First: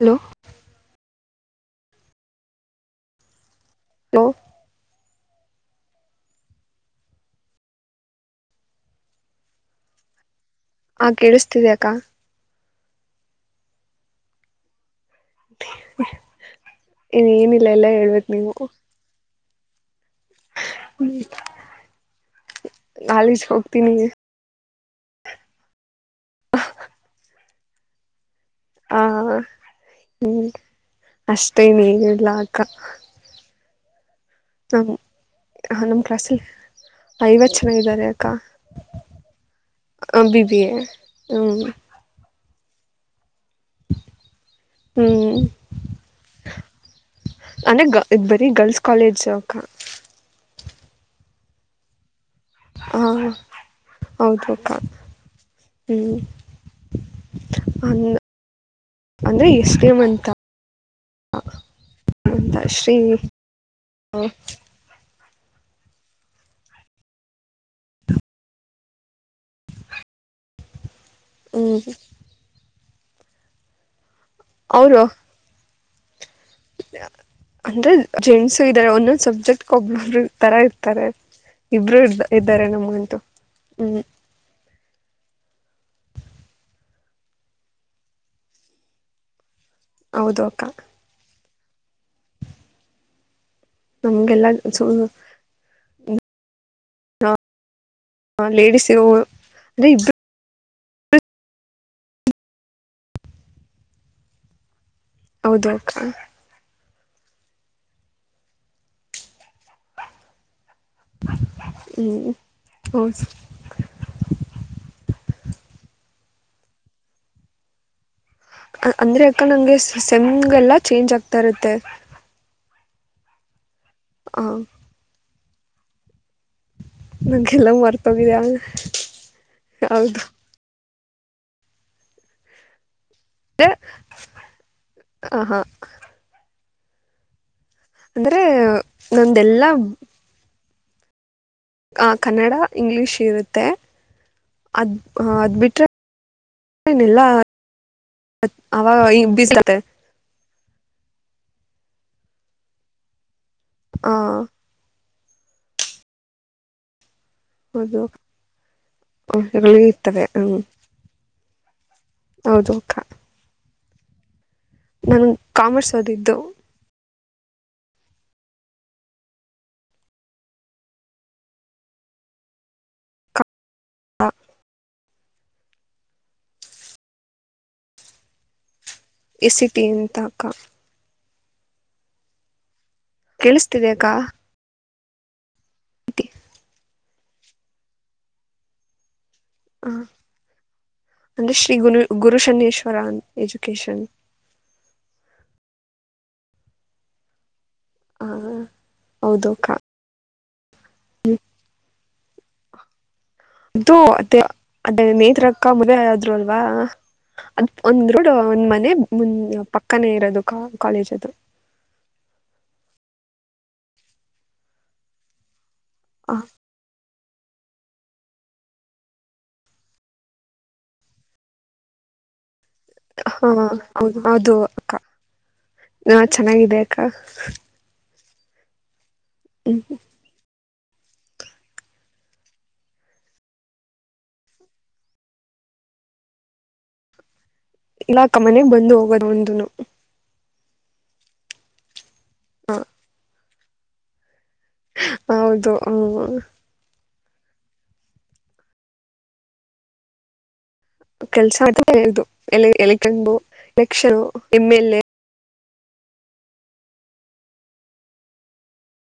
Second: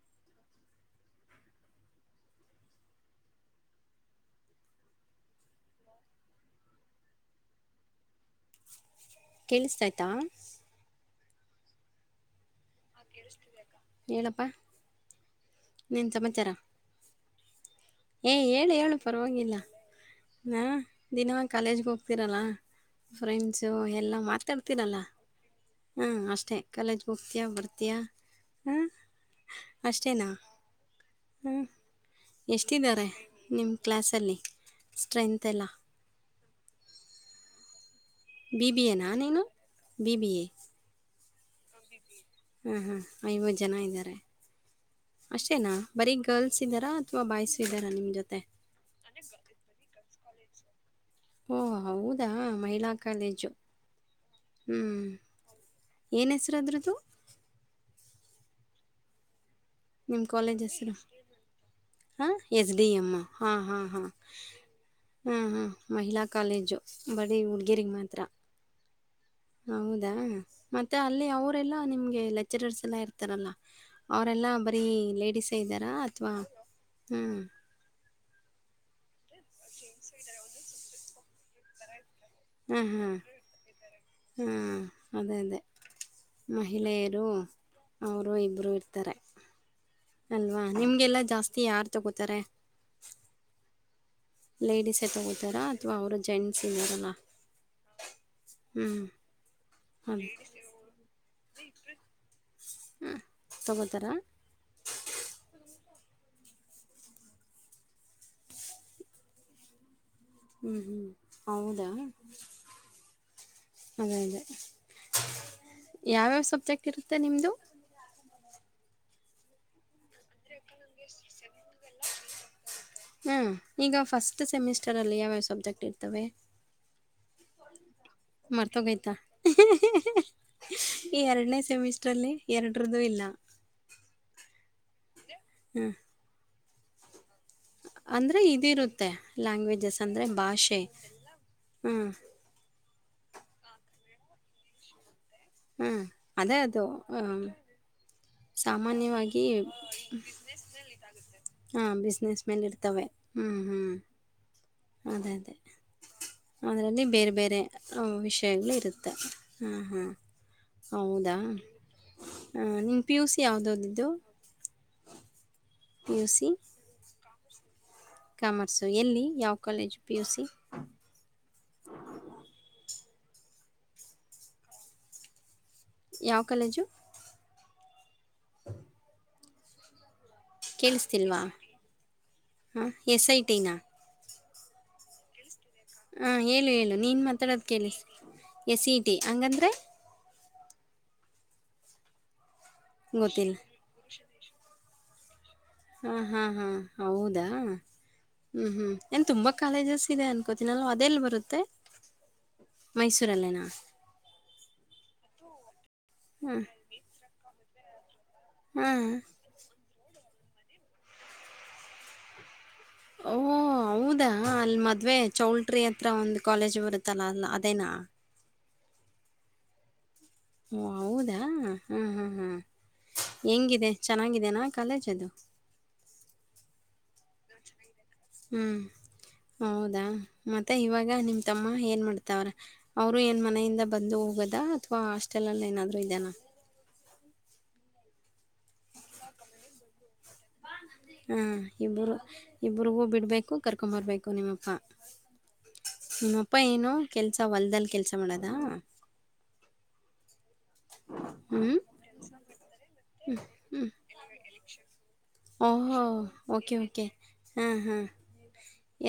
Hello hello ಕೇಳಿಸತ ಆಯ್ತಾ ಕೇಳುಸ್ತಿದ್ಯ ಅಕ್ಕ ಏಪ್ಪಾ ಇ ಏನಿಲ್ಲ ಎಲ್ಲ ಹೇಳ್ಬೇಕ್ ಏ್ ನೀವು ಹೇಳು ಹೇಳು ಪರವಾಗಿಲ್ಲ ಹಾ ದಿನವ ಕಾಲೇಜ್ಗೆ ಹೋಗ್ತಿರಲ್ಲ ಕಾಲೇಜ್ ಫ್ರೆಂಡ್ಸು ಹೋಗ್ತೀನಿ ಎಲ್ಲ ಮಾತಾಡ್ತ ಹೋಗರ್ತಿರಲ್ಲ ಹಾಂ ಅಷ್ಟೇ ಕಾಲೇಜ್ ಹೋಗ್ತೀಯ ಬರ್ತೀಯಾ ಹಾಂ ಹ ಅಷ್ಟೇನಾ ಹ್ಮ ಹ್ಞೂ ಅಷ್ಟೇ ನೀನಲ್ಲ ಅಕ್ಕ. ಕ್ಲಾಸ್ ಅಲ್ಲಿ. ನ ನಮ್ಮ ಕ್ಲಾಸ್ ಐವತ್ತು. ಇದ್ದಾರೆ ಅಕ್ಕ ಬಿ ಬಿಿ ಎನಾ ನೀನು ಬಿ ಬಿ ಎ ಹ್ಮ್ ಹ್ಮ್ ಹ್ಮ್ ಐವತ್ತು ಜನ ಇದ್ದಾರೆ ಹ್ಮ್ ಅಷ್ಟೇನಾ ಬರೀ ಗರ್ಲ್ಸ್ ಇದ್ದಾರಾ ಅಥವಾ ಬಾಯ್ಸು ಅಂದ್ರೆ ಇದ್ದಾರಾ ಗ ನಿಮ್ಮ ಇದ್ ಜೊತೆ ಬರೀ ಗರ್ಲ್ಸ್ ಕಾಲೇಜ್ ಅಕ್ಕ ಓ ಹೌದು ಅದಾ ಮಹಿಳಾ ಹಾ ಕಾಲೇಜು ಹೌದು ಅಕ್ಕ ಹ್ಞೂ ಹ್ಮ್ ಏನು ಹೆಸ್ರುದ್ರದ್ದು ಅಂದ ಅಂದ್ರೆ ಎಷ್ಟು ನಿಮ್ಮ ಕಾಲೇಜ್ ಹೆಸರು ಹಾಂ ಅಂತ ಎಚ್ ಡಿ ಶ್ರೀ ಎಮ್ಮ ಹಾಂ ಹಾಂ ಹಾಂ. ಹಾಂ ಹಾಂ ಮಹಿಳಾ ಕಾಲೇಜು ಬರೀ ಹುಡುಗೇರಿಗೆ ಮಾತ್ರ ಹೌದಾ ಮತ್ತೆ ಮತ್ತ ಅಲ್ಲಿ ಹ್ಮ್ ಅವರೆಲ್ಲಾ ನಿಮ್ಗೆ ಲೆಕ್ಚರರ್ಸ್ ಲ ಇರ್ತಾರಲ್ಲ ಅವರೆಲ್ಲಾ ಬರೀ ಅವರು ಲೇಡಿಸಸ್ೇ ಇದ್ದಾರೆ ಹಾ ಅಂದ್ರೆ ಜೆಂಟ್ಸ್ ಇದ ಒಂದೊಂದು ಸಬ್ಜೆಕ್ಟ್ ಕೊಬ್ಲ ತರ ಇರ್ತಾರೆ ಇಬ್ರುೂ ಇರ್್ದ [unintelligible] ಇದ್ದಾರೆ ಹಾಂ ಹಾಂ ನಮ್ಗಂತೂ ಹ್ಮ್. ಹಾಂ ಅದೇ ಅದೇ ಮಹಿಳೆಯರು ಅವ್ರು ಇಬ್ರು ಇರ್ತಾರೆ ಹೌದು ಅಕ್ಕ ಅಲ್ವಾ ನಿಮ್ಗೆಲ್ಲಾ ಜಾಸ್ತಿ ಕೀ ಯಾರು ತಗೋತಾರೆ. ನಮ್ಗೆಲ್ಲ ಲೇಡಿಸೇ ತಗೋತಾರಾ ಅಥವಾ ಅವ್ರದ್ ಜೇಂಟ್ ಹಾ ಲೇಡಿಸ್ ಹ್ಞೂ [unintelligible] ಹಾ ತಗೊತಾರ ಹೌದು ಅಕ್ಕ ಹ್ಮ್ ಹ್ಮ್ ಹೌದಾ ಹ್ಞೂ ಅದೇ ಅದೇ ಯಾವ್ಯಾವ ಸಬ್ಜೆಕ್ಟ್ ಇರುತ್ತೆ ನಿಮ್ದು ಅಂದ್ರೆ ಅಕ್ಕ ನಂಗೆ ಸೆಮ್ ಗೆಲ್ಲ ಚೇಂಜ್ ಆಗ್ತಾ ಇರುತ್ತೆ ಹ್ಮ್ ಈಗ ಫಸ್ಟ್ ಸೆಮಿಸ್ಟರ್ ಅಲ್ಲಿ ಯಾವ್ಯಾವ ಸಬ್ ಜೆಕ್ಟ್ ಇರ್ತವೆ ನಂಗೆಲ್ಲ ಮರ್ತ್ ಮರ್ತೋಗೈತಾ ಹೌದು ಈ ಎರಡನೇ ಸೆಮಿಸ್ಟ್ರ ಅಲ್ಲಿ ಎರಡರ್ದು ಇಲ್ಲ. ದ ಹಾ ಹಾ ಅಂದ್ರೆ ಇದಿರುತ್ತೆ ನಂದೆಲ್ಲ ಲ್ಯಾಂಗ್ವೇಜಸ್ ಅಂದ್ರೆ ಭಾಷೆ. ಹ್ಞೂ ಆ ಕನ್ನಡ ಇಂಗ್ಲೀಷ್ ಇರುತ್ತೆ ಅದ್ ಹ್ಮ್ ಅದೇ ಅದು ಹಾ ಅವಾಗ ಸಾಮಾನ್ಯವಾಗಿ ಬಿಸಿರುತ್ತೆ ಹಾ ಬಿಸ್ನೆಸ್ ಮೇಲೆ ಇರ್ತವೆ ಹ್ಮ್ ಹ್ಮ್ ಹಾ ಅದೇ ಅದೇ ಅದರಲ್ಲಿ ಬೇರೆ ಬೇರ್ ಬೇರೆ ಹೌದು ವಿಷಯಗಳು ಇರುತ್ತೆ ಇವುಗಳು ಹಾಂ ಹಾಂ ಇರ್ತವೆ ಹ್ಞೂ ಹೌದಾ ಹೌದು ಅಕ್ಕ ಯಾವ್ದ್ ಓದಿದ್ದು ನನಗ್ ಕಾಮರ್ಸ್ ಓದಿದ್ದು ಕಾಮರ್ಸು ಎಲ್ಲಿ ಯಾವ ಕಾಲೇಜು ಪಿ ಯು ಸಿ. ಅ ಯಾವ ಕಾಲೇಜು. ಎ ಸಿ ಟಿ ಅಂತ ಅಕ್ಕ ಕೇಳಿಸ್ತಿಲ್ವಾ ಹಾಂ ಎಸ್ ಐ ಟಿ ನಾ ಕೇಳಿಸ್ತಿದೆ ಅಕ್ಕ ಹಾ ಹೇಳು ಹೇಳು ನೀನ್ ಮಾತಾಡೋದ ಕೇಳಿಸ್ ಎಸ್ ಇಟಿ. ಹಂಗಂದ್ರೆ ಹಾಂ ಅಂದ್ರೆ ಶ್ರೀ ಗುರು ಗುರು ಸನ್ನೇಶ್ ವರ ಗೊತ್ತಿಲ್ಲ ಎಜುಕೇಷನ್ ಹಾ ಹಾ ಹಾ ಹೌದಾ ಹ ಹ್ಮ್ ಹ್ಮ್ ಏನ್ ಹೌದು ತುಂಬಾ ಅಕ್ಕ ಕಾಲೇಜಸ್ ಇದೆ ಅನ್ಕೋತೀನಲ್ವ ಅದೆೇಲ್ ಬರುತ್ತೆ ಮೈಸೂರು ಇದು ಅತ್ತೆ ಅದೇ ನೇತ್ರ ಕಾ ಮ ದ್ವೇ ಆದ್ರೂ ಅಲ್ವಾ ಹ್ಮ್ ಅದ್ ಒಂದು ನೋಡು ಒಂದ್ ಹಾ ಮನೆ ಪಕ್ ಕ್ಕನೆ ಇರೋದು ಕ ಕಾಲೇಜ್ ಅದು ಓ ಹೌದಾ ಅಲ್ಲಿ ಮದ್ವೆ ಚೌಲ್ ಟ್ರಿ ಹತ್ರ ಒಂದು ಕಾಲೇಜ್ ಬರುತ್ತೆ ತ್ತಲ ಅಲ್ಲ್ ಅದೇನ ಒಹ್ ಹೌದಾ ಹಾ ಹಾ ಹಾ ಹಾ ಹೆಂಗಿದೆ ಹೌದು ಹೌದು ಚೆನ್ನಾಗಿದೆನಾ ಅಕ್ಕ ಕಾಲೇಜ್ ಅದು ಹಾ ಚೆನ್ನಾಗಿದೆ ಅಕ್ಕ ಹ್ಮ್ ಹ್ಮ್ ಹೌದಾ ಮತ್ ಮತ್ತೆ ಇವಾಗ ನಿಮ್ ತಮ್ಮ ಏನು ಮಾಡ್ತಾವ್ರೇ ಅವರು ಏನ್ ಮನೆಯಿಂದ ಬಂದು ಹೋಗೋದ ಅಥ್ವಾ ಹಾಸ್ಟೆಲಲ್ಲಿ ಏನಾದರೂ ಇದಾನ ಇಲ್ಲ ಅಕ್ಕ ಮನೆಗ್ ಬಂದು ಹೋಗೋದು ಅವ್ನ್ದೂನು ಹಾ ಇಬ್ಬರು ಇಬ್ರಿಗೂ ಬಿಡ್ಬೇಕು ಕರ್ಕೊಂಬರ್ಬೇಕು ನಿಮ್ ಅಪ್ಪ್ ಹೌದು ಹಾ ಕೆಲ್ಸ ಹೊಲ್ದಲ್ ಕೆಲ್ಸ ಮಾಡದ ಕೆಲ್ಸ ಹ್ಞೂ [unintelligible] ಓಹೋ ಓಕೆ ಓಕೆ ಹಾ ಹಾ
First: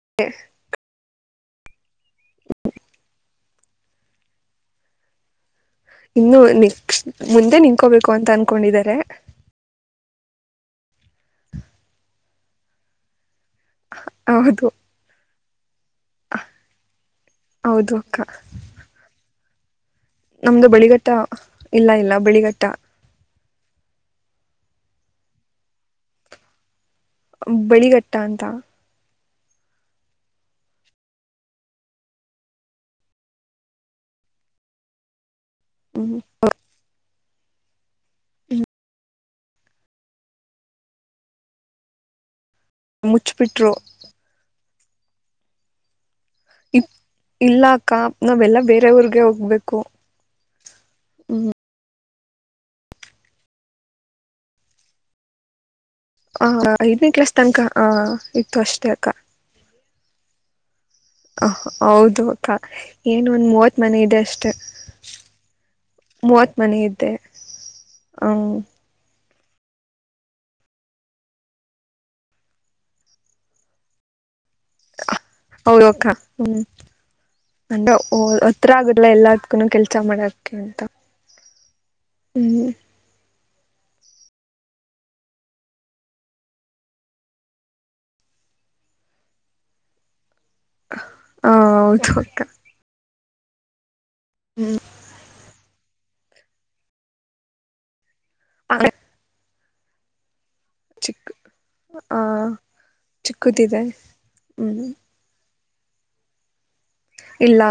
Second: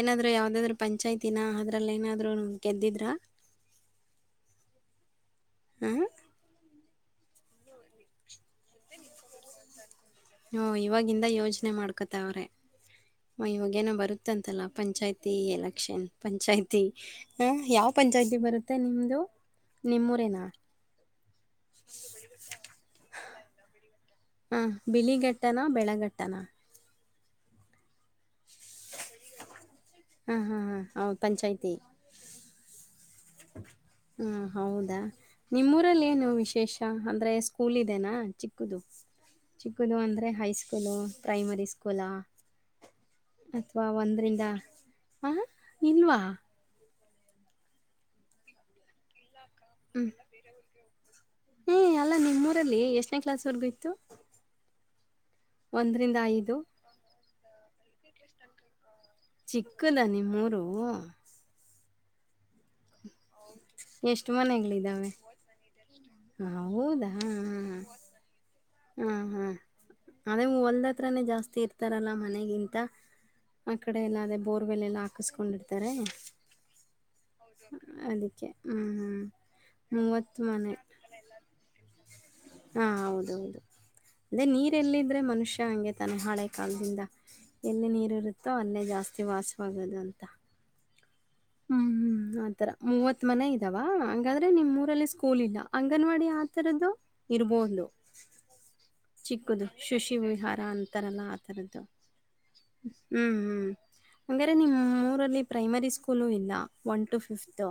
ಏನಾದ್ರು ಯಾವ್ದಾದ್ರು ಪಂಚಾಯತಿ ದಿನ ಅದ್ರಲ್ಲೇನಾದರೂ ಗೆದ್ದಿದ್ರಾ ಹಾಂ ಇನ್ನು ಅನ್ನಿ ಮುಂದೆ ನಿನ್ಕೋಬೇಕು ಅಂತ ಅನ್ಕೊಂಡಿದ್ದಾರೆ ಹೂ ಇವಾಗಿಂದ ಯೋಚ್ನೆ ಮಾಡ್ಕೊತಾವ್ರೆ ಇವಾಗೇನೋ ಬರುತ್ತಂತಲ್ಲ ಹೌದು ಪಂಚಾಯತ್ ತಿ ಎಲಕ್ ಕ್ಷನ್ ಪಂಚಾಯ್ತಿ ಹ್ಮ್ ಯಾವ್ ಹೌದು ಅಕ್ಕ ಪಂಚಾಯತಿ ಬರುತ್ತೆ ನಿಮ್ದು ನಮ್ದು ಬಳಿಗಟ್ಟ ಇಲ್ಲ ಇಲ್ಲ ಬಿಳಿಗಟ್ಟ ಹಾ ಬಿಳಿಗಟ್ಟನ ಬೆಳಗಟ್ಟನ ಬಳಿಗಟ್ಟ ಅಂತ ಹಾ ಹಾ ಹಾ ಪಂಚಾಯತಿ ಹಾ ಹೌದಾ ಹ್ಮ್ ನಿಮ್ಮೂರಲ್ಲೇನು ವಿಶೇಷ ಅಂದ್ರೆ ಸ್ಕೂಲ್ ಇದ್ ದೇನಾ ಚಿಕ್ಕದು ಚಿಕ್ಕದು ಅಂದ್ರೆ ಹೈಸ್ಕೂಲು ಪ್ರೈಮರಿ ಸ್ಕೂಲಾ ಮುಚ್ಬಿಟ್ರು ಅಥವಾ ಒಂದರಿಂದ ಹಾ ಇಲ್ವಾ ಇಲ್ಲ ಅಕ್ಕ ನಾವೆಲ್ಲಾ ಬೇರೆ ಊರ್ಗೆ ಹೋಗ್ಬೇಕು ಹ್ಮ ಹ್ಮ್ ಹ್ಮ ಅಲ್ಲಾ ನಿಮ್ಮೂರಲ್ಲಿ ಎಷ್ಟನೇ ಕ್ಲಾಸ್ ವರೆಗೂ ಇತ್ತು ಒಂದರಿಂದ ಹಾ ಐದು ಐದನೇ ಕ್ಲಾಸ್ ತನಕ ಆ ಇತ್ತು ಅಷ್ಟೆ ಚಿಕ್ಕದ ನಿಮ್ಮೂರು ಹೌದು ಅಕ್ಕ ಏನ್ ಒಂದ್ ಮೂವತ್ ಮನೆ ಇದೆ ಎಷ್ಟು ಅಷ್ಟೆ ಮನೆಗಳಿದ್ದಾವೆ ಮೂವತ್ ಮನೆ ಇದೆ ಹೌದಾ ಹ್ಮ್ ಹಾ ಹಾ ಅದೇ ಹೊಲ್ದ ಹತ್ರಾನೇ ಜಾಸ್ತಿ ಇರ್ತಾರಲ್ಲ ಮನೆಗಿಂತ ಆ ಕಡೆ ಎಲ್ಲ ಅದೆೇ ಬೋರ್ವೆಲ್ ಎಲ್ಲ ಹೌದು ಹಾಕಿಸ್ಕೊಂಡಿರ್ತಾರೆ ಅಕ್ಕ ಹ್ಮ್ ಅಂದ್ರೆ ಅದಕ್ಕೆ ಹತ್ರ ಹ್ಮ್ ಆಗಲ್ಲ ಹ್ಮ್ ಎಲ್ಲದಕ್ಕೂ ಕೆಲ್ಸ ಮೂವತ್ತು ಮಾಡಕ್ಕೆ ಮನೆ ಅಂತ ಹ್ಮ್ ಹಾಂ ಹೌದೌದು ಅದೇ ನೀರೆಲ್ಲಿದ್ದ್ರೆ ಮನುಷ್ಯ ಹಂಗೆ ತಾನೆ ಹಳೆ ಕಾಲದಿಂದ ಎಲ್ಲಿ ನೀರು ಇರುತ್ತೋ ಅಲ್ಲೇ ಜಾಸ್ತಿ ವಾಸವಾಗೋದು ಅಂತ ಹ ಹ್ಮ್ ಹೌದು ಹ್ಮ್ ಅಕ್ಕ ಆತರ ಮೂವತ್. ಮನ ಇದಾವ. ಹಾದ್ರೆ ನಿಮ್ಮ್ರಲ್ಲಿ ಸ್ಕೂಲ್ ಇಲ್ಲ ಅಂಗನವಾಡಿ. ಆ ಥರದ್ದು ಇರ್ಬಹುದು. ಆಗ ಶುಶಿ ವಿಹಾರ. ಲ್ಲ ಆರದ್ದ ಆ ಹ ಹ ಚಿಕ್ಕದಿದೆ ಹ್ಮ್ ನಿಮ್ಮರಲ್ಲಿ. Primary school. ಸ್ಕೂಲ್ ಇಲ್ಲ. ಒನ್ ಟು ಇಲ್ಲ ಫಿಫ್ತ್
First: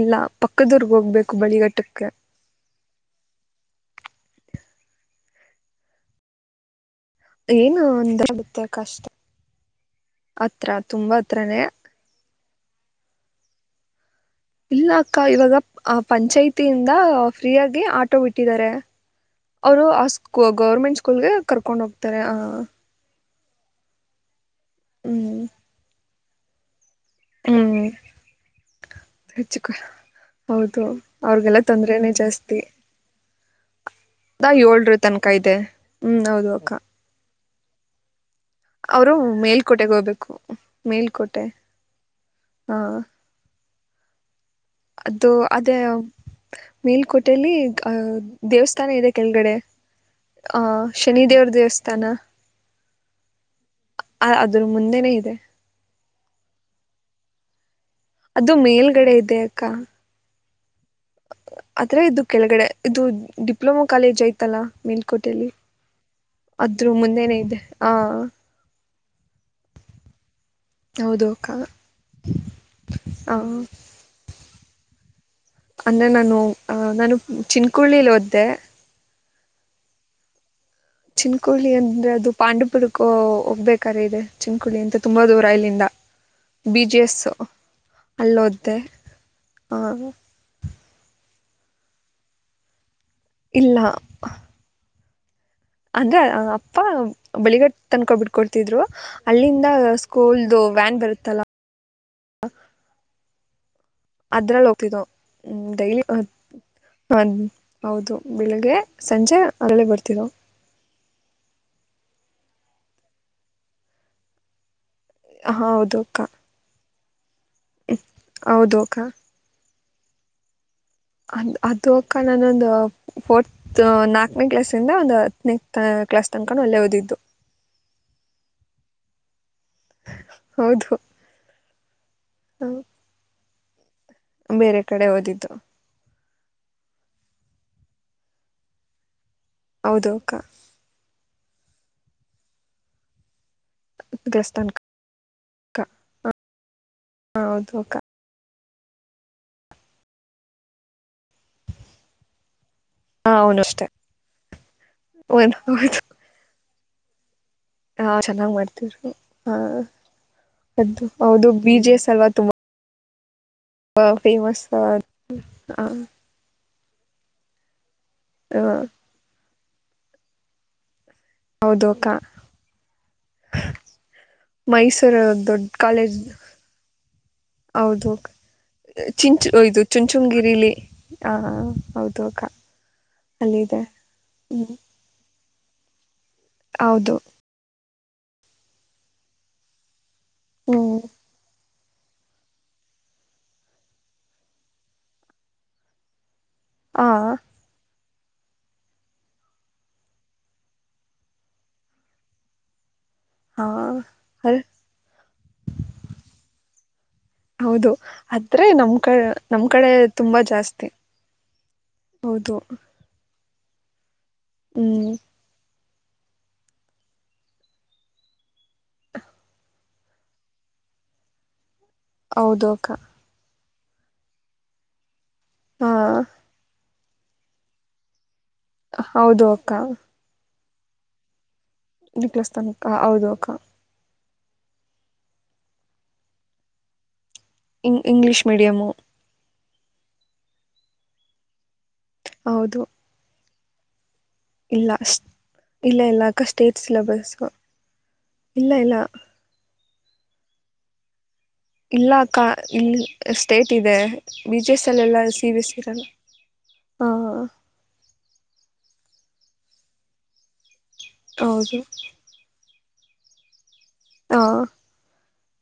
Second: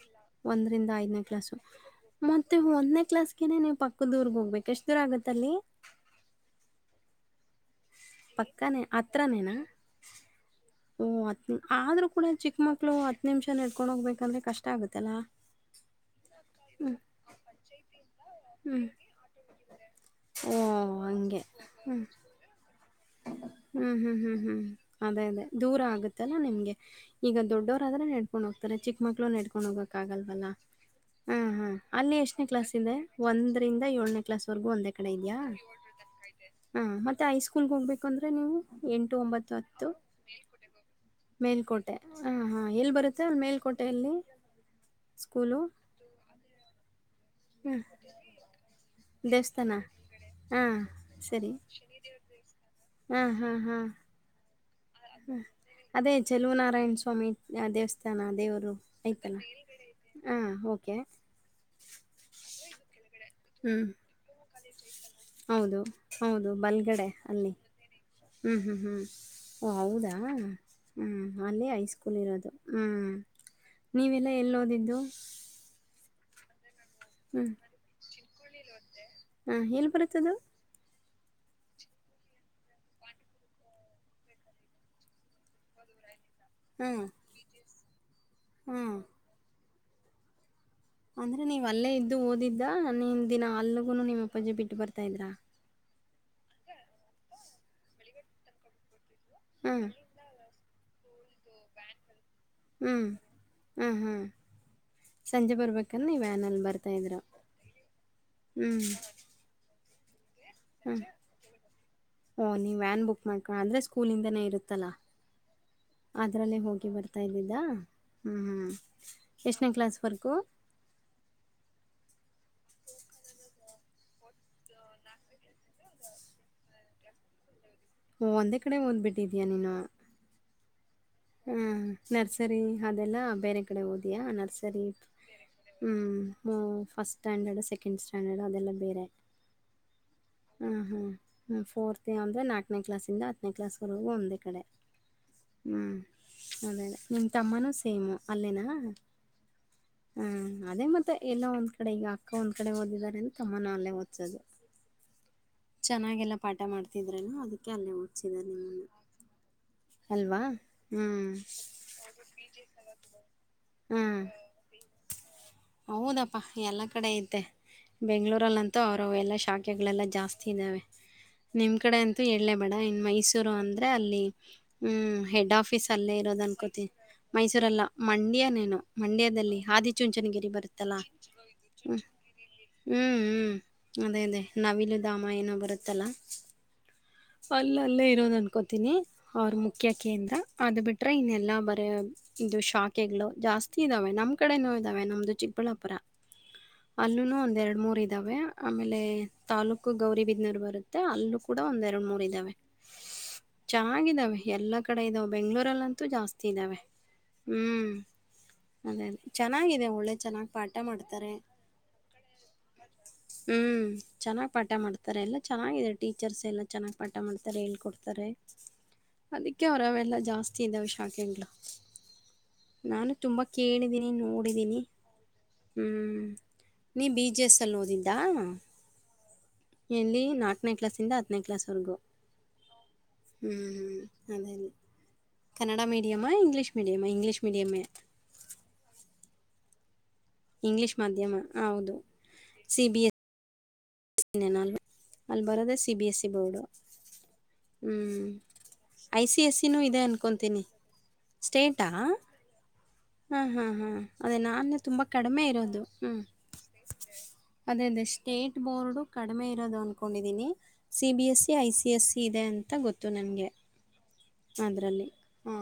ಇಲ್ಲ ಒಂದರಿಂದ ಪಕ್ಕದೂರ್ಗ್ ಐದನೇ ಹೋಗ್ಬೇಕು ಕ್ಲಾಸ್ು ಬಳಿಗಟ್ಟಕ್ಕೆ ಮತ್ತೆ ಒಂದನೇ ಕ್ಲಾಸ್ಗೆ ನೀವು ಪಕ್ಕದೂರ್ಗೆ ಹೋಗ್ಬೇಕುಷ್ಟ. ಇದರ ಆಗತ್ತಲ್ಲಿ. ಏನು ಒಂದ ಆಗುತ್ತೆ ಪಕ್ಕನೇ ಕಷ್ಟ ಹತ್ರನೇನಾ ಹತ್ರ ಓ ತುಂಬಾ ಹತ್ತು ಹತ್ರನೇ ಆದರೂ ಕೂಡ ಚಿಕ್ಕಮಕ್ಕಳು ಹತ್ತು ನಿಮಿಷ. ನಡ್ಕೊಂಡ ಹೋಗಬೇಕು. ಇಲ್ಲ ಅಕ್ಕ ಇವಾಗ ಪಂಚಾಯ್ತಿಯಿಂದ ಹ್ಞೂ ಫ್ರೀಯಾಗಿ ಆಟೋ ಬಿಟ್ಟಿದ್ದಾರೆ. ಹ್ಞೂ ಅವ್ರು ಆ ಸ್ಕೂ ಗವರ್ಮೆಂಟ್ ಓ ಸ್ಕೂಲ್ಗೆ ಹಂಗೆ ಕರ್ಕೊಂಡ್ ಹ್ಞೂ ಹೋಗ್ತಾರೆ ಆ. ಹ್ಮ್ ಹ್ಮ್ ಹ್ಮ್ ಹ್ಮ್. ಅದೇ ಹ್ಮ್ ಅದೇ ದೂರ ಆಗುತ್ತೆ. ಇಲ್ಲಾ ನಿಮ್ಗೆ. ಈಗ ಹ್ಮ್ ದೊಡ್ಡವರಾದ್ರೆ ನೆಡ್ಕೊಂಡ್ ಹೋಗ್ತಾರೆ ಚಿಕ್ಕ ಮಕ್ಳೂ ನೆಡ್ಕೊಂಡ್ ಹೆಚ್ಚು ಹೋಗ್ಕ್ ಆಗಲ್ವಲ್ಲ ಹೌದು ಹಾ ಅವ್ರಿಗೆಲ್ಲ ಹಾ ತೊಂದ್ರೆನೇ ಅಲ್ಲಿ ಎಷ್ಟನೇ ಜಾಸ್ತಿ ಕ್ಲಾಸ್ ಇದೆ. ಒಂದರಿಂದ. ನ ದಾ ಕ್ಾಗ ಒಂದ ಏಳ್ರ ಕಡೆ ಇದ. ತನಕ ಇದೆ ಹ್ಮ್ ಹೌದು ಅಕ್ಕ ಕೂಲ್ ಹೋಗ್ಬೇಕಂತ. ನೀ ಅವರು ಎಂಟು ಒತ್ತು ಹತ್ತು ಮೇಲ್ಕೋಟೆಗೆ ಹೋಗ್ಬೇಕು ಮೇಲ್ಕೋಟೆ ಹ ಹ ಎಲ್ಲಿ ಬರುತ್ತೆ ಅಲ್ಲಿ ಮೇಲ್ಕೋಟೆ. ಲ್ಲಿ. ಅದು ಅದೇ ಮೇಲ್ ಕೊಟ್ಟ ಹ್ಮ್. ದೇವಸ್ಥಾನ ಇದೆ ಕೆಳಗಡೆ ದೇವಸ್ಥಾನ? ಆ ಹಾಂ, ಶನಿಿದೇವ್ರ ದೇವಸ್ಥಾನ ಹ್ಮ್ ಹ್ಮ್ ಹ್ಮ್ ಅ್ರ ಮುಂದೆನೆ ಇದೆ ಚೆಲುವ ನಾರಾಯಣ ಸ್ವಾಮಿ ಆ ದೇವಸ್ಥ ಅದು ಮೇಲ್ಗಡೆ ಇದೆ ಅಕ್ಕ ಹಾಂ ಓಕೆ ಅತ್ರ ಇದು ಕೆಳಗಡೆ ಇದು ಡಿಪ್ಲೊಮಾ ಹ್ಮ್ ಕಾಲೇಜ್ ಐ್ತಲ್ಲಾ [unintelligible] ಮುಂದೆನೆ ಇದೆ ಆ [inaudible] ಓ ಹೌದಾ ಹೌದು ಹ್ಮ ಅಕ್ಕ ಅಲ್ಲೇ ಹೈಸ್ಕೂಲ್ ಇರೋದು ಹ್ಮ ನೀವೆಲ್ಲ ಎಲ್ಲಿಓದಿದ್ದು ಇ ನಾನು ಆ ನಾನು ಹ್ಮ್ ಚಿನ್ಕಳ್ಳಿಲ್ಲಿದ ತೆ ಹಾ ಎಲ್ಲಿ ಬರುತ್ತದು ಚಿನ್ಕುಳಿ ಅಂದ್ರೆ ಅದು ಪಾಂಡಪುರಕ್ಕೂ ಹೋಗ್ಬೇಕಾರೆ ಇದೆ ಚಿನ್ಕುಳಿ ಅಂತ ತುಂಬಾ ದೂರ ಇಲ್ಲಿಂದ ಬಿ ಹಾ ಜೆ ಎಸ್ ಅಲ್ಲೋ್ದೆ ಹಾ ಹ ಅಂದ್ರೆ ನೀವ್ ಅಲ್ಲೇ ಇದ್ದು ಓದಿದ್ದ ನ್ ದಿನ ಇಲ್ಲ ಅಲ್ಗುನು ನಿಮ್ಮ ಅಪ್ಪಾಜೆ ಬಿಟ್ಟು ಬರ್ತ ತಂದ್ರ ಅಂದ್ರೆ ಅಪ್ಪ ಬಳಿಗಟ್ಟ ತನ್ಕೊಬಿಟ್ಕೊಡ್ತಿದ್ರು ಅಲ್ಲಿಂದ ಹ್ಮ್ ಸ್ಕೂಲ್ದು ವ್ಯಾನ್ ಬರುತ್ತಲ್ಲಾ ಹ್ಮ್ ಹ್ಮ್ ಹ್ಮ್ ಅದ್ರಲ್ಲಿ ಹೋಗ್ತಿದ್ದು ಸಂಜೆ ಹ್ಮ ಡೈಲಿ ಬರ್ಬೇಕಂದ್ರೆ ನೀವು ವ್ಯಾನಲ್ಲಿ ಬರ್ತಾಯಿದ್ರು ಹೌದು ಬೆಳಿಗ್ಗೆ ಹ್ಮ್ ಸಂಜೆ ಅದ್ರಲ್ಲಿ ಬರ್ತ ತಿ ಹ್ಞ ಓಹ ನೀವು ವ್ಯಾನ್ ಬುಕ್ ಮಾಡ್ಕೊ ಅಂದರೆ ಸ್ಕೂಲಿಂದನೇ ಇರುತ್ತಲ್ಲ ಹೌದು ಅಕ್ಕ ತ ಇದ್ದಿದ್ದ ಹ್ಞೂ ಹೌದು ಹ್ ಅಕ್ಕ ಎಷ್ಟನೇ ಕ್ಲಾಸ್ ಫಕ ಅ್ ಅದು ಅಕ್ಕ ನಾನೊಂದು ಫೋರ್ತ್ ನಾಲ್ಕನೇ ಕ್ಲಾಸ್ಂದ ಒಂದು ಹತ್ತನೇ ಕ್ಲಾಸ್ ತನಕನ ಒಳ್ಳೆ ಓದಿದ್ದು ಓ ಒಂದೇ ಕಡೆ ಓದ್ಬಿಟ್ಟಿದೀಯ ನೀನು ಹೌದು ಹ್ಮ್ ನರ್ಸರಿ ಅದೆಲ್ಲ ಬೇರೆ ಕದು ಇದಯಾ ಬೇರೆ ನರ್ಸರಿ ಕಡೆ ಓದಿದ್ದು ಹ್ಮ ಫಸ್ಟ್ ಸ್ಟ್ಯಾಂಡರ್ಡ್ ಸೆಕೆಂಡ್ ಸ್ಟ್ಯಾಂಡರ್ಡ್ ಅದೆಲ್ಲ ಬೇರೆ ಹೌದೌಕ್ಕ ಫೋತ್ ಅ್ರರೆ ನಾಲ್ಕನೇ ಕ್ಲಾಸಿಂದ ನೆಕ್ಲಸ್ ಕುರಗೂ ಉಂದು ಇ ಕ್ಲಾಸ್ ಕಡೆ ತನಕ ಹ್ಞ ಅದೇ ನಿಮ್ಮ ಹಾಂ ತಮ್ಮನೂ ಹೌದು ಅಕ್ಕ ಸೇಮು ಅಲ್ಲೇನಾ ಹ್ಮ ಅದೇ ಮತ್ತೆ ಎಲ್ಲ ಒಂದು ಕಡೆ ಈಗ ಅಕ್ಕ ಒಂದು ಕಡೆ ಓದಿದ್ದಾರೆ ಅಂದ ಹಾಂ ಅವನು ತಮ್ಮನ ಅಷ್ಟೇ ಅಲ್ಲೇ ಓದಿಸೋದು ಅವನು ಹೌದು ಚೆನ್ನಾಗೆಲ್ಲ ಪಾಠ ಮಾಡ್ತಾರೆ ದ್ರೆನ ಅದು ಅಕೆ ಅಲ್ಲೇ ಹಾಂ ಓದಿಸಿದ್ದಾರೆ ಚೆನ್ನಾಗಿ ನಿಮ್ಮನ್ನು ಮಾಡ್ತಿದ್ರು ಹಾಂ ಅಲ್ವಾ ಹ್ಮ್ ಹೌದು ಬಿ ಜೆ ಎಸ್ ಅಲ್ವಾ ತುಂಬಾ ಫೇಮಸ್ ಹೌದಪ್ಪಾ ಎಲ್ಲ ಕಡೆಯತೆ ಬೆಂಗ್ಗಳೂರಲ್ಲ ಅಂತೂ ಅವರು ಎಲ್ಲ ಶಾಕ್ ಮೆಗಳೆಲ್ಲ ಜಾಸ್ತಿ ಇದ್ದಾವೆ ನಿಮ ಹೌದು ಕಡೆ ಅಕ್ಕ ಅಂತೂ ಹೇಳೇ ಬೇಡ ಇನ್ನು ಮೈಸೂರು ಅಂದ್ರೆ ಅಲ್ಲಿ ಮೈಸೂರು ಹೆಡ್ ದೊಡ್ಡ ಆಫೀಸ್ ಅಲ್ಲೇ ಕಾಲೇಜ್ ಇರೋದು ಅನ್ಕೋತೀಿ ಮೈಸೂರಲ್ಲ ಹೌದು ಅಕ್ಕ. ಮಂಡ್ಯನೇನು ಚಿಂಚು ಮಂಡ್ಯದಲ್ಲಿ ಇದು ಆದಿಚುಂಚನಗಿರಿ ಚುಂಚುಂಗಿರಿಲಿ ಬ್ಮ ಆ ಹೌದು ಅಕ್ಕ ಹ್ಮ್ ಹ್ಮ್ ಅಲ್ಲಿದೆ ಅದೇ ಅದೇ ಹ್ಮ್ ನವಿಲುಧಾಮ ಏನೋ ಬರುತ್ತ ಅತ್ತಲ್ಲಾ ಹೌದು ಅಲ್ಲ ಅಲ್ಲೇ ಇರೋದು ಅನ್ಕೋತೀನಿ ಅವರು ಮುಖ್ಯ ಅದು ಹ್ಮ್ ಬಿಟ್ರೆ ಇನ್ನೆಲ್ಲಾ ಬರ್ ಇದು ಶಾಖೆಗಳು ಜಾಸ್ತಿ ಇದ್ದಾವೆ ನಮ್ ಕಡೆನೋ ಇದಾವೆ ನಮ್ದು ಚಿಕ್ಕಬಳ್ಳಾಪುರ ಆ ಅಲ್ಲೂನು ಒಂದೆರಡು ಮೂರ ಇ ಇದ್ದಾವೆ ಆಮೇಲೆ ತಾಾಲೂಕು ಗೌರಿಬಿದ್ನೂರು ಬರುತ್ತೆ ಅಲ್ಲೂ ಕೂಡ ಒಂದ ಮೂಡಿದಾವೆ ಹಾ ಚೆನ್ನಾಗಿದ್ದಾವೆ ಅಲ್ ಎಲ್ಲಾ ಕಡೆ ಇದಾವ ಬೆಂಗ್ಗಳೂರಲ್ಲಂತೂ ಜಾಸ್ತಿ ಇದ್ದಾವೆ ಹೌದು ಹ್ಮ್ ಆದ್ರೆ ನಮ್ಮ ಅದೇ ಅದೇ ಕಡೆ ನಮ್ಮ ಚೆನ್ನಾಗಿದೆ ಕಡೆ ಒಳ್ಳೆ ತುಂಬಾ ಚೆನ್ನಾಗ್ ಪಾಠ ಜಾಸ್ತಿ ಮಾಡ್ತಾರೆ ಹೌದು ಹ್ಮ್ ಚೆನ್ನಾಗ್ ಪಾಠ ಹ್ಮ್ ಮಾಡ್ತಾರೆ ಎಲ್ಲಾ ಚೆನ್ನಾಗಿದೆ ಟೀಚರ್ಸ್ ಎಲ್ಲ ಚೆನ್ನಾಗಿ ಪಾಠ ಮಾಡ್ತಾರೆ ಹೇಳ್ಕೊಡ್ತಾರೆ ಅದಕ್ಕೆ ಅವರೆಲ್ಲ ಜಾಸ್ತಿ ಇದ್ದಾವೆ ಶಾಕಂಗ್ಗಳು ಹೌದಕ ಕೇಳಿದೀನಿ ನೋಡಿದ್ದೀನಿ ಹಾ ಹ್ಮ್ ನೀ ಬಿ ಜೆ ಎಸ್ಸಲ್ಲಿ ಓದಿದ್ದಾ ಹೌದು ಅಕ್ಕ ನೇ ಕ್ಲಾಸಿಂದ ಹತ್ ನಕ್ಲಸ್ ನಿಕ್ಲಸ್ತಾನಕ್ಕ ಹೌದು ಅಕ್ಕ ಅದೇ Kannada medium English medium English ಮೀಡಿಯಮ್ಮೇ ಇಂಗ್ ಇಂಗ್ಲೀಷ್ ಮೀಡಿಯಮು ಇಂಗ್ಲಿಷ್ ಮಾಧ್ಯಮ ಹೌದು ಹೌದು ಸಿ ಬಿ ಎಸ್ ಇಲ್ಲ ಅಷ್ಟ್ ಅಲ್ ಬರದೆೇ ಸಿ ಇಲ್ಲ ಬಿ ಇಲ್ಲ ಎಸ್ಸಿ ಅಕ್ಕ ಬೋರ್ಡು ಸ್ಟೇಟ್ ಸಿಲೆಬಸ್ಸು ಹ್ಮ ಇಲ್ಲ ಇಲ್ಲ ಐ ಸಿ ಎಸ್ಸಿ ನು ಇದ್ ನೇ ಅನ್ಕಂತೀನಿ ಸ್ಟೇಟಾ ಇಲ್ಲ ಅಕ್ಕ ಇಲ್ಲಿ ಹಾಂ ಸ್ಟೇಟ್ ಹಾಂ ಇದೆ ಹಾಂ ಅದೇ ಬಿ ಜಿ ನಾನೇ ಎಸ್ ತುಂಬ ಅಲ್ಲೆಲ್ಲ ಕಡಿಮೆ ಸಿ ಬಿ ಎಸ್ ಇರೋದು ಇರಲ್ಲ ಹ್ಮ್ ಹಾಂ ಅದೇ ಅದೇ ಸ್ಟೇಟ್ ಬೋರ್ಡು ಕಡಿಮೆ ಇರೋದು ಅನ್ಕೊಂಡಿದ್ದೀನಿ C B S C I ಹೌದು ಸಿ ಎಸ್ ಸಿ ಇದೆ ಅಂತ ಗೊತ್ ತ್ತು ನನಗೆ ಹಾಂ ಅದ್ರಲ್ಲಿ ಹಾ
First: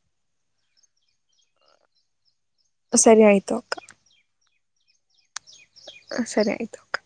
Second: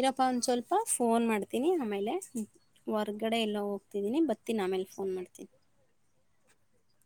ಇರಪ್ಪ ಒಂದ್ ಸ್ವಲ್ಪ ಫೋನ್ ಮಾಡ್ತೀನಿ ಆಮೇಲೆ ಸರಿ ಹೊರ್ಗಡೆ ಆಯಿತು ಎಲ್ಲ ಅಕ್ಕ ಹೋಗ್ತಿದ್ದೀನಿ ಬತ್ ಬತ್ತೀನಿ ಆಮೇಲೆ ಫೋನ್ ಮಾಡ್ತೀನಿ ಹಾಂ ಸರಿ ಆಯಿತು ಅಕ್ಕ